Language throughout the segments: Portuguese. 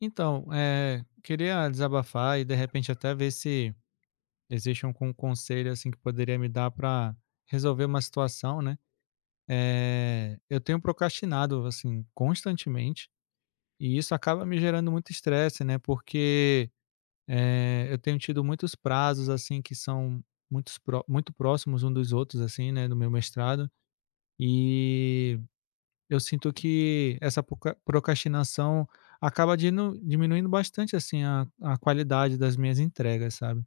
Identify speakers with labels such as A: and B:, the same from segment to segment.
A: Então, queria desabafar e de repente até ver se existe um conselho assim que poderia me dar para resolver uma situação, né? Eu tenho procrastinado assim constantemente e isso acaba me gerando muito estresse, né? Porque eu tenho tido muitos prazos assim que são muito próximos um dos outros assim, né? Do meu mestrado, e eu sinto que essa poca procrastinação acaba dinu diminuindo bastante, assim, a qualidade das minhas entregas, sabe.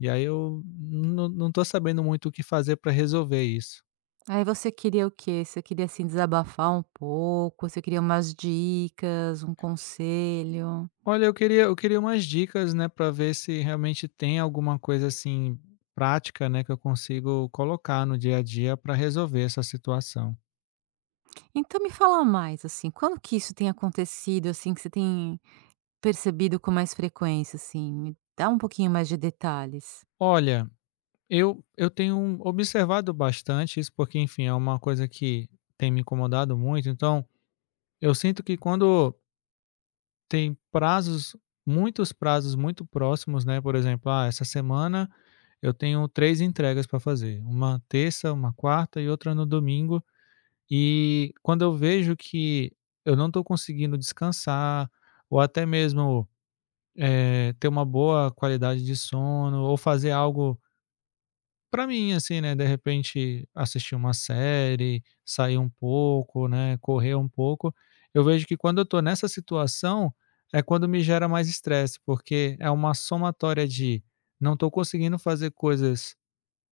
A: E aí eu não tô sabendo muito o que fazer para resolver isso.
B: Aí você queria o quê? Você queria, assim, desabafar um pouco? Você queria umas dicas, um conselho?
A: Olha, eu queria umas dicas, né, para ver se realmente tem alguma coisa, assim, prática, né, que eu consigo colocar no dia a dia para resolver essa situação.
B: Então me fala mais, assim, quando que isso tem acontecido, assim, que você tem percebido com mais frequência, assim? Me dá um pouquinho mais de detalhes.
A: Olha, eu tenho observado bastante isso, porque, enfim, é uma coisa que tem me incomodado muito, então eu sinto que quando tem prazos, muitos prazos muito próximos, né, por exemplo: "Ah, essa semana eu tenho 3 entregas para fazer, uma terça, uma quarta e outra no domingo". E quando eu vejo que eu não estou conseguindo descansar, ou até mesmo, ter uma boa qualidade de sono, ou fazer algo pra mim, assim, né, de repente assistir uma série, sair um pouco, né, correr um pouco, eu vejo que quando eu tô nessa situação, é quando me gera mais estresse, porque é uma somatória de não tô conseguindo fazer coisas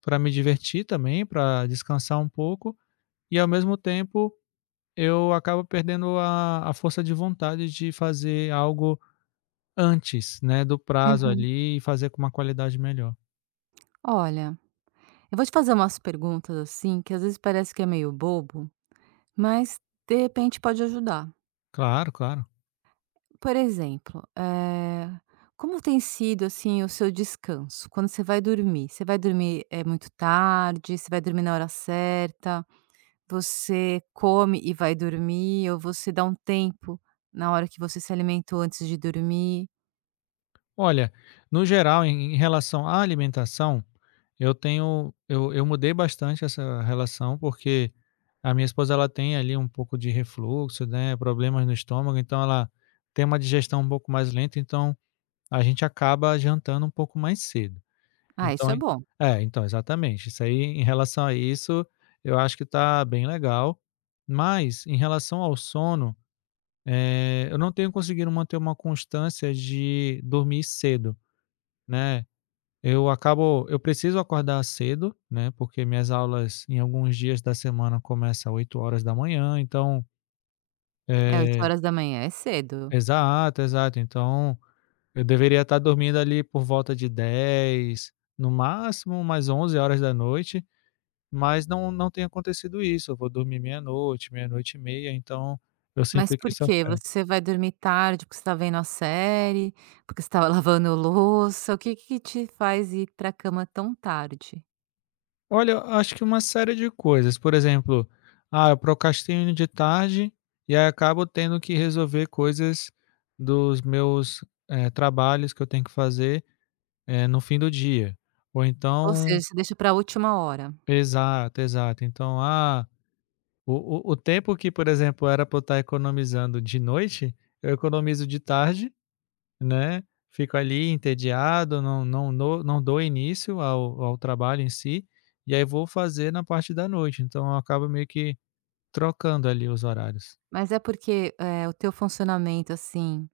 A: pra me divertir também, pra descansar um pouco, e ao mesmo tempo eu acabo perdendo a força de vontade de fazer algo antes, né, do prazo
B: Uhum.
A: ali e fazer com uma qualidade melhor.
B: Olha, eu vou te fazer umas perguntas, assim, que às vezes parece que é meio bobo, mas de repente pode ajudar.
A: Claro, claro.
B: Por exemplo, como tem sido, assim, o seu descanso? Quando você vai dormir, é muito tarde? Você vai dormir na hora certa? Você come e vai dormir ou você dá um tempo na hora que você se alimentou antes de dormir?
A: Olha, no geral, em relação à alimentação, eu tenho eu mudei bastante essa relação, porque a minha esposa, ela tem ali um pouco de refluxo, né, problemas no estômago, então ela tem uma digestão um pouco mais lenta, então a gente acaba jantando um pouco mais cedo.
B: Ah, isso
A: Então
B: é
A: e
B: bom.
A: é, então, exatamente. Isso aí, em relação a isso, eu acho que tá bem legal, mas em relação ao sono, eu não tenho conseguido manter uma constância de dormir cedo, né. Eu acabo, eu preciso acordar cedo, né, porque minhas aulas em alguns dias da semana começam às 8 horas da manhã. Então,
B: É oito
A: eh
B: horas da manhã, é cedo.
A: exato, exato. Então, eu deveria estar dormindo ali por volta de 10, no máximo mais 11 horas da noite. Mas não tem acontecido isso, eu vou dormir meia-noite, meia-noite e meia, então eu
B: Mas
A: sinto que
B: por
A: isso.
B: quê? Você vai dormir tarde porque você tá vendo a série, porque você estava lavando louça? O que que te faz ir para a cama tão tarde?
A: Olha, eu acho que uma série de coisas. Por exemplo, eu procrastino de tarde e aí acabo tendo que resolver coisas dos meus, trabalhos que eu tenho que fazer, no fim do dia. Ou
B: Ou seja,
A: então,
B: você deixa para a última hora?
A: exato, exato. Então, o o tempo que, por exemplo, era para eu estar economizando de noite, eu economizo de tarde, né, fico ali entediado, não dou início ao trabalho em si, e aí vou fazer na parte da noite, então eu acabo meio que trocando ali os horários.
B: Mas é porque, o teu funcionamento, assim,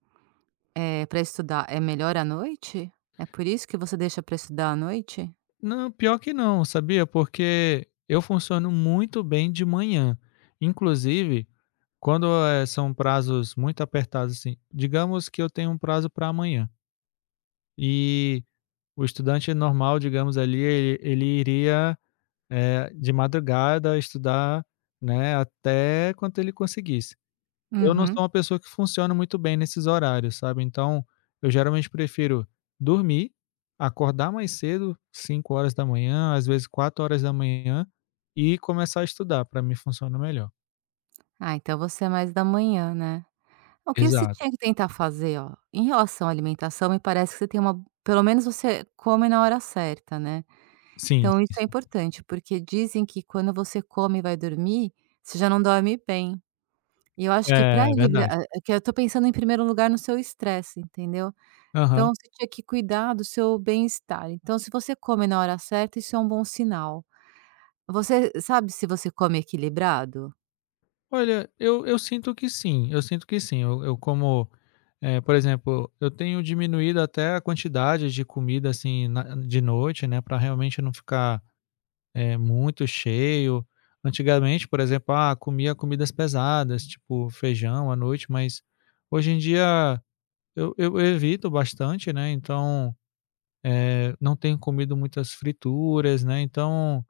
B: pra estudar é melhor à noite? É por isso que você deixa para estudar à noite?
A: Não, pior que não, sabia, porque eu funciono muito bem de manhã, inclusive quando, são prazos muito apertados, assim, digamos que eu tenho um prazo para amanhã, e o estudante normal, digamos ali, ele iria, de madrugada estudar, né, até quanto ele conseguisse. Eu não
B: Uhum.
A: sou uma pessoa que funciona muito bem nesses horários, sabe, então eu geralmente prefiro dormir, acordar mais cedo, 5 horas da manhã, às vezes 4 horas da manhã, e começar a estudar, para mim funciona melhor.
B: Ah, então você é mais da manhã, né. O que você
A: Exato.
B: tinha que tentar fazer, ó, em relação à alimentação, me parece que você tem uma pelo menos você come na hora certa, né.
A: Sim, sim,
B: Então isso é
A: sim.
B: importante, porque dizem que quando você come e vai dormir, você já não dorme bem. E eu acho que para
A: É,
B: livrar
A: verdade.
B: que eu tô pensando em primeiro lugar no seu estresse, entendeu? Então
A: Aham.
B: você tinha que cuidar do seu bem-estar. Então se você come na hora certa, isso é um bom sinal. Você sabe se você come equilibrado?
A: Olha, eu sinto que sim, eu sinto que sim, eu como. É, por exemplo, eu tenho diminuído até a quantidade de comida, assim, na de noite, né, para realmente não ficar, muito cheio. Antigamente, por exemplo, comia comidas pesadas, tipo feijão à noite, mas hoje em dia eu evito bastante, né, então, não tenho comido muitas frituras, né, então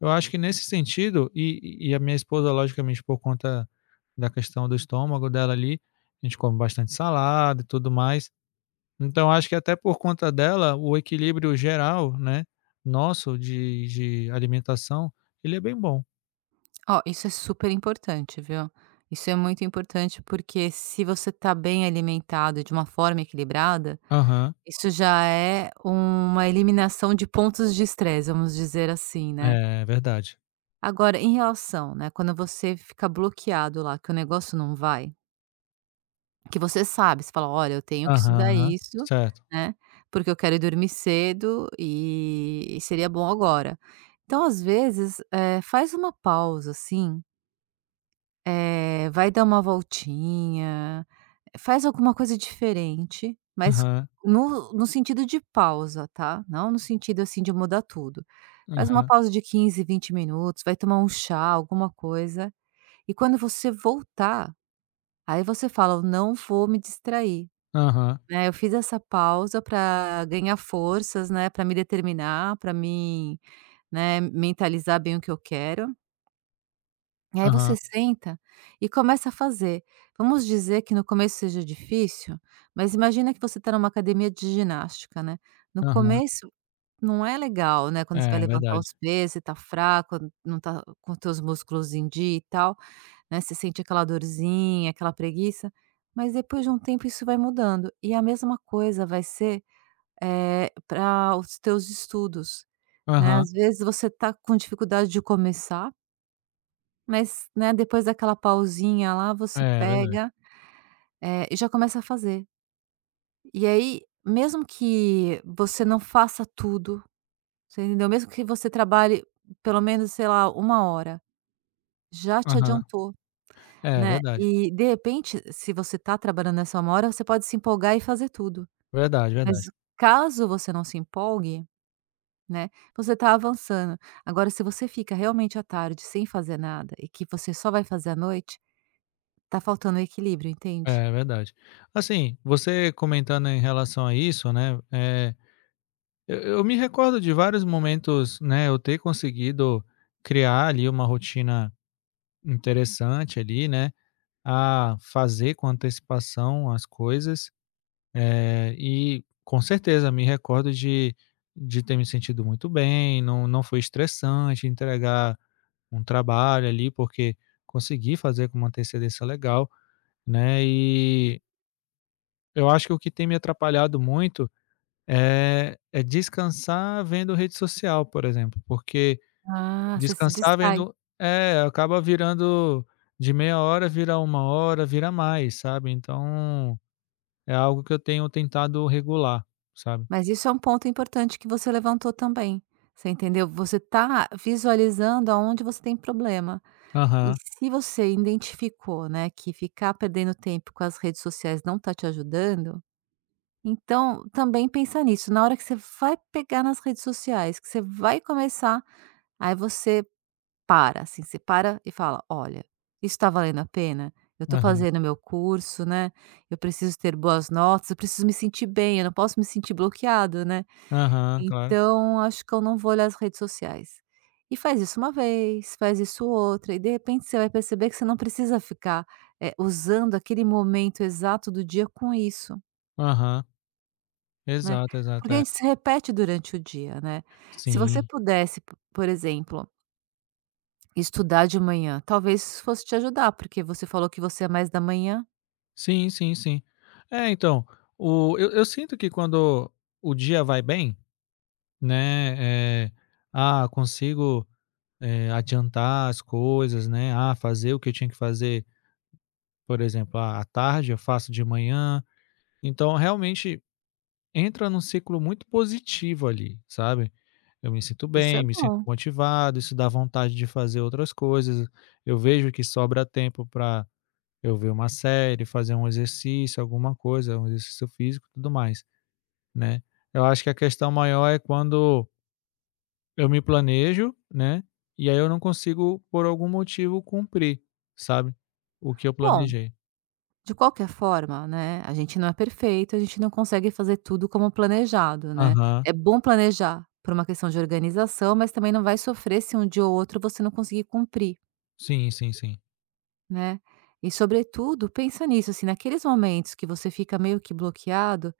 A: eu acho que nesse sentido, e a minha esposa, logicamente, por conta da questão do estômago dela ali, a gente come bastante salada e tudo mais, então acho que até por conta dela, o equilíbrio geral, né, nosso de alimentação, ele é bem bom.
B: Ó, isso é super importante, viu. Isso é muito importante, porque se você tá bem alimentado de uma forma equilibrada,
A: Aham.
B: isso já é uma eliminação de pontos de estresse, vamos dizer assim, né.
A: É, verdade.
B: Agora em relação, né, quando você fica bloqueado lá, que o negócio não vai. Que você sabe, você fala: "Olha, eu tenho que estudar
A: Aham,
B: isso,
A: certo.
B: né, porque eu quero ir dormir cedo e seria bom agora". Então, às vezes, faz uma pausa, assim, vai dar uma voltinha, faz alguma coisa diferente, mas
A: Aham,
B: no sentido de pausa, tá, não no sentido, assim, de mudar tudo. Faz uma
A: aham,
B: pausa de 15, 20 minutos, vai tomar um chá, alguma coisa, e quando você voltar, aí você fala: "Eu não vou me distrair".
A: aham,
B: Né, eu fiz essa pausa para ganhar forças, né, para me determinar, para me, né, mentalizar bem o que eu quero. E aí você
A: aham,
B: senta e começa a fazer. Vamos dizer que no começo seja difícil, mas imagina que você está numa academia de ginástica, né. No
A: aham.
B: começo não é legal, né, quando você vai
A: É, é
B: levantar
A: verdade.
B: os pesos, você tá fraco, não tá com os teus músculos em dia e tal, né, você sente aquela dorzinha, aquela preguiça, mas depois de um tempo isso vai mudando. E a mesma coisa vai ser para os teus estudos, né.
A: Aham.
B: Às vezes você tá com dificuldade de começar, mas, né, depois daquela pausinha lá você
A: É, é verdade.
B: pega, e já começa a fazer. E aí, mesmo que você não faça tudo, você entendeu? Mesmo que você trabalhe pelo menos, sei lá, uma hora, já te
A: Aham.
B: adiantou,
A: É, é
B: né.
A: verdade.
B: E de repente, se você tá trabalhando nessa 1 hora, você pode se empolgar e fazer tudo.
A: Verdade,
B: Mas
A: verdade.
B: caso você não se empolgue. Né, você está avançando. Agora se você fica realmente à tarde sem fazer nada e que você só vai fazer à noite, está faltando o equilíbrio, entende?
A: É, é verdade. Assim, você comentando em relação a isso, né, é, eu me recordo de vários momentos, né, eu ter conseguido criar ali uma rotina interessante ali, né, a fazer com antecipação as coisas. E com certeza me recordo de ter me sentido muito bem, não foi estressante entregar um trabalho ali, porque consegui fazer com uma antecedência legal, né, e eu acho que o que tem me atrapalhado muito é descansar vendo rede social, por exemplo, porque
B: Ah, você se
A: descansar
B: distrai.
A: vendo é, acaba virando de meia hora vira 1 hora, vira mais, sabe. Então, é algo que eu tenho tentado regular, sabe.
B: Mas isso é um ponto importante que você levantou também, você entendeu? Você está visualizando aonde você tem problema. E
A: Aham,
B: se você identificou, né, que ficar perdendo tempo com as redes sociais não está te ajudando, então também pensa nisso, na hora que você vai pegar nas redes sociais, que você vai começar, aí você para, assim, você para e fala: "Olha, isso está valendo a pena? Eu estou
A: aham,
B: fazendo meu curso, né, eu preciso ter boas notas, eu preciso me sentir bem, eu não posso me sentir bloqueado, né,
A: aham, claro.
B: então acho que eu não vou olhar as redes sociais". E faz isso uma vez, faz isso outra, e de repente você vai perceber que você não precisa ficar, usando aquele momento exato do dia com isso,
A: Aham.
B: né,
A: Exato, exato,
B: porque a
A: é.
B: gente se repete durante o dia, né. Se você
A: Sim.
B: pudesse, p por exemplo, estudar de manhã, talvez fosse te ajudar, porque você falou que você é mais da manhã.
A: Sim, sim, sim. É, então, o eu sinto que quando o dia vai bem, né, consigo, adiantar as coisas, né, fazer o que eu tinha que fazer, por exemplo, à tarde eu faço de manhã. Então, realmente entra num ciclo muito positivo ali, sabe. Eu me sinto
B: Isso é
A: bem, me sinto
B: bom.
A: motivado, isso dá vontade de fazer outras coisas, eu vejo que sobra tempo para eu ver uma série, fazer um exercício, alguma coisa, um exercício físico, tudo mais, né. Eu acho que a questão maior é quando eu me planejo, né, e aí eu não consigo, por algum motivo, cumprir, sabe, o que eu
B: Bom,
A: planejei.
B: de qualquer forma, né, a gente não é perfeito, a gente não consegue fazer tudo como planejado, né.
A: Aham.
B: É bom planejar por uma questão de organização, mas também não vai sofrer se um dia ou outro você não conseguir cumprir,
A: Sim, sim, sim.
B: né. E sobretudo, pensa nisso, assim, naqueles momentos que você fica meio que bloqueado,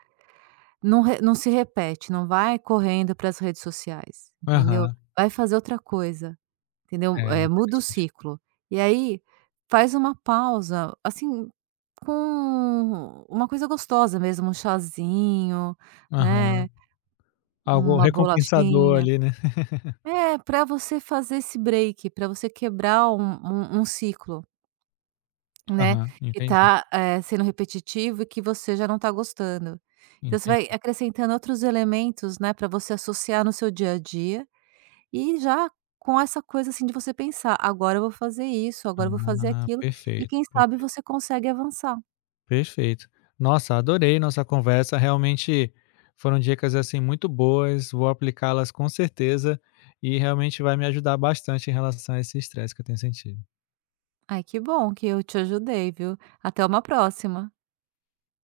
B: não re não se repete, não vai correndo para as redes sociais, entendeu.
A: Aham.
B: Vai fazer outra coisa. Entendeu?
A: É.
B: Muda o ciclo. E aí, faz uma pausa, assim, com uma coisa gostosa mesmo, um chazinho, né,
A: Aham. Algo
B: uma
A: recompensador
B: bolachinha.
A: ali, né.
B: É, para você fazer esse break, para você quebrar um ciclo, né,
A: Aham,
B: que
A: entendi,
B: tá, sendo repetitivo e que você já não tá gostando. Então você vai
A: entendi.
B: acrescentando outros elementos, né, para você associar no seu dia a dia. E já com essa coisa, assim, de você pensar: "Agora eu vou fazer isso, agora eu vou fazer
A: Ah,
B: aquilo", e
A: perfeito,
B: quem sabe
A: perfeito,
B: você consegue avançar.
A: perfeito. Nossa, adorei nossa conversa, realmente foram dicas, assim, muito boas, vou aplicá-las com certeza, e realmente vai me ajudar bastante em relação a esse estresse que eu tenho sentido.
B: Ai, que bom que eu te ajudei, viu. Até uma próxima.